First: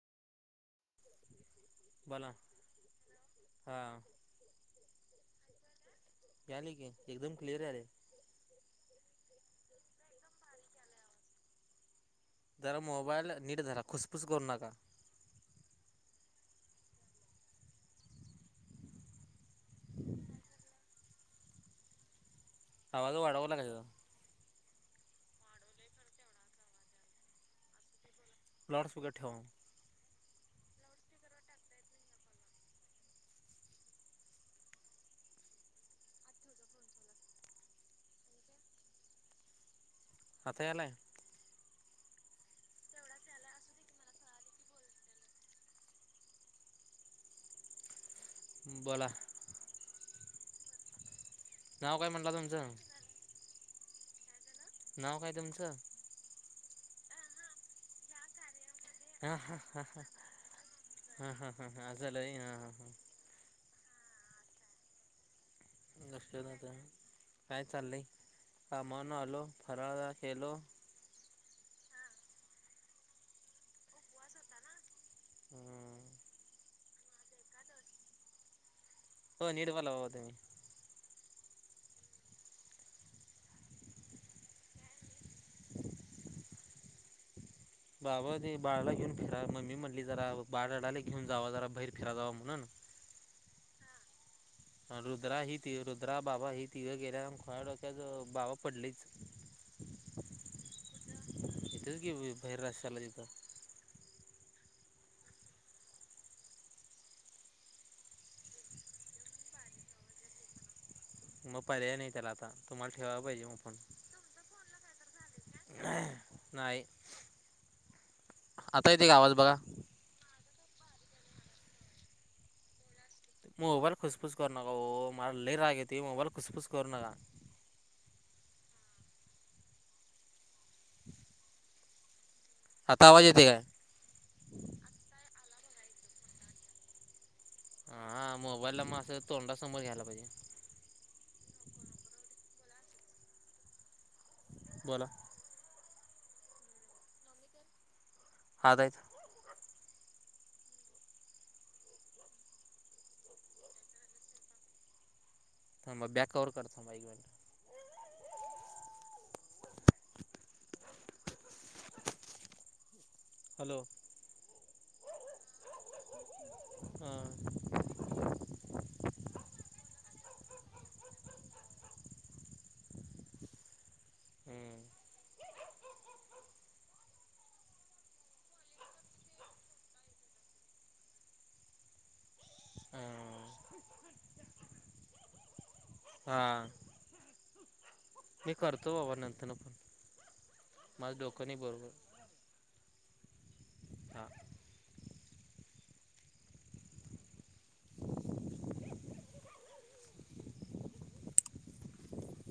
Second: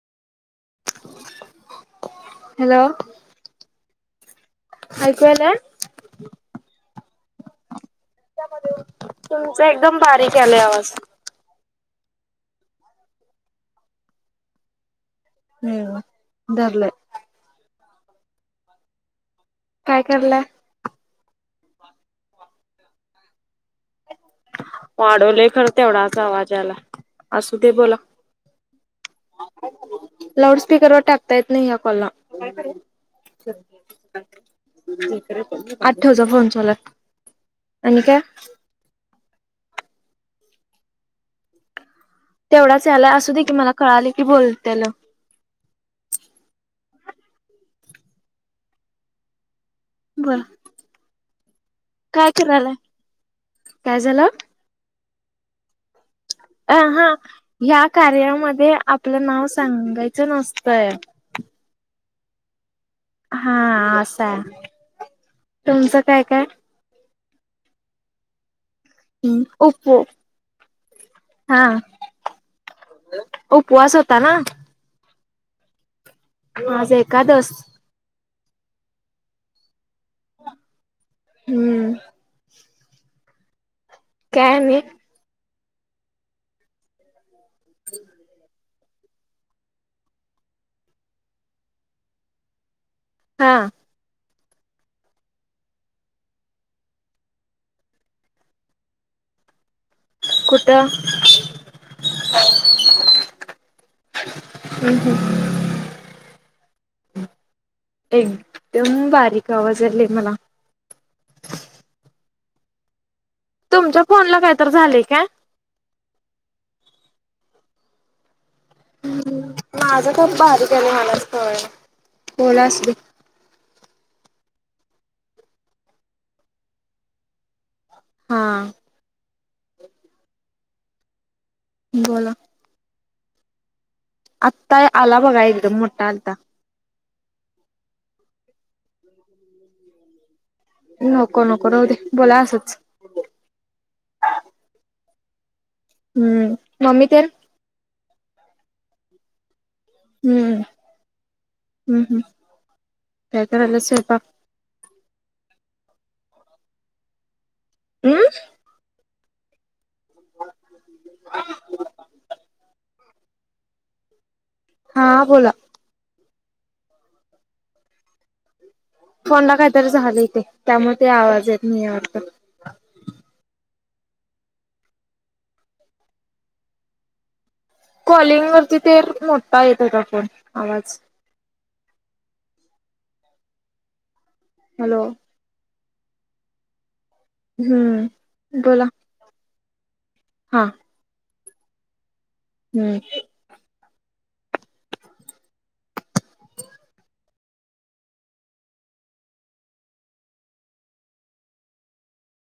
बला हॅलो हा आकवा ना मिले की एकदम क्लिअर झाले तुमच एकदम बारीक आलं आवाज जरा मोबाईल नीट धरा खुसफूस करू नका हम् बरलं काय करलं आवाज वाढवला का वाढवले खरं तेवढाच आवाजला असू दे बोला प्लाटसकरट ठेवण लाउड स्पीकरवरर टाकतायेत नाही कॉल आठवचा फोन चचालात आणि काय साथायाले तेवढाच यालाय असं देखी मला कळाले की बोल त्याला हम्म बोला. बर नाव म्हटला काय तुमचं करालाय काय झालं. नाव काय तुमच? अ हा ह्या कार्यामध्ये आपलं हा नाव हा हा सांगायचं नसतंय. हा हा हा अस झालं होय हा हा हा हां. हा असा [unintelligible] काय चाललंय कामावन आलो उपो फराळा केलो. हा उपवास होता ना. हम्म. आज एकादस. हो निव बला हो त मही. हम्म. [inaudible] काय नही. बाबा ते बाळाला घेऊन फिरा मम्मी म्हटली जरा बाळारडालय घेऊन जावा जरा बाहेर फिरा जावां म्हणून हा. रुद्रा ही तिघ रुद्रा बाबा ही तिघ गेल्यात आणि खुळ्या डोक्याच बाबा पडलयच कुठं इथेच घेऊन बैरराशला इत थँक यू. एक तम बारीक आवाज आला आहे मला. मग पर्याय नाही त्याला आता तुम्हाला ठेवाय पाहिजे मग. तुमच्या फोन ला काहीतरी झालेय काय? नाही. आता येतेय का गावाज बघा. माझं खप बारीक होयलय मलाच कळना बोला असुदे मोबाईल खुसफुस करू नका मला ल रागे त मोबाईल खुस खुस करू नका. हा. बोला. आता आवाज येते काय? आत्ता आला बघा एकदम मोठा आलता. हा हा मोबाईलला मं अस तोंडासमोर घ्यायला पाहिजे. नको नको राहू दे बोला असंच. बोला. हम्म मम्मी तेन. हायत हायत. हम्मम हम्म हम्म काय करल्यात सयंपाक. थांबा बॅक कवर करतो थांबा एक मिनिट. हमं. हॅलो. हा बोला. हा. फोनला काहीतरी झालं तेे त्यामुळे ते आवाज येत नाहीय वाटत. हम्म. कॉलिंग वरती तेर मोठा येत होता फोन आवाज. ह. हॅलो. हा. हम्म. मी करतो बाबा नंतर ना पण. हां. माझं डोकनी बरोबर. हम्म. हा.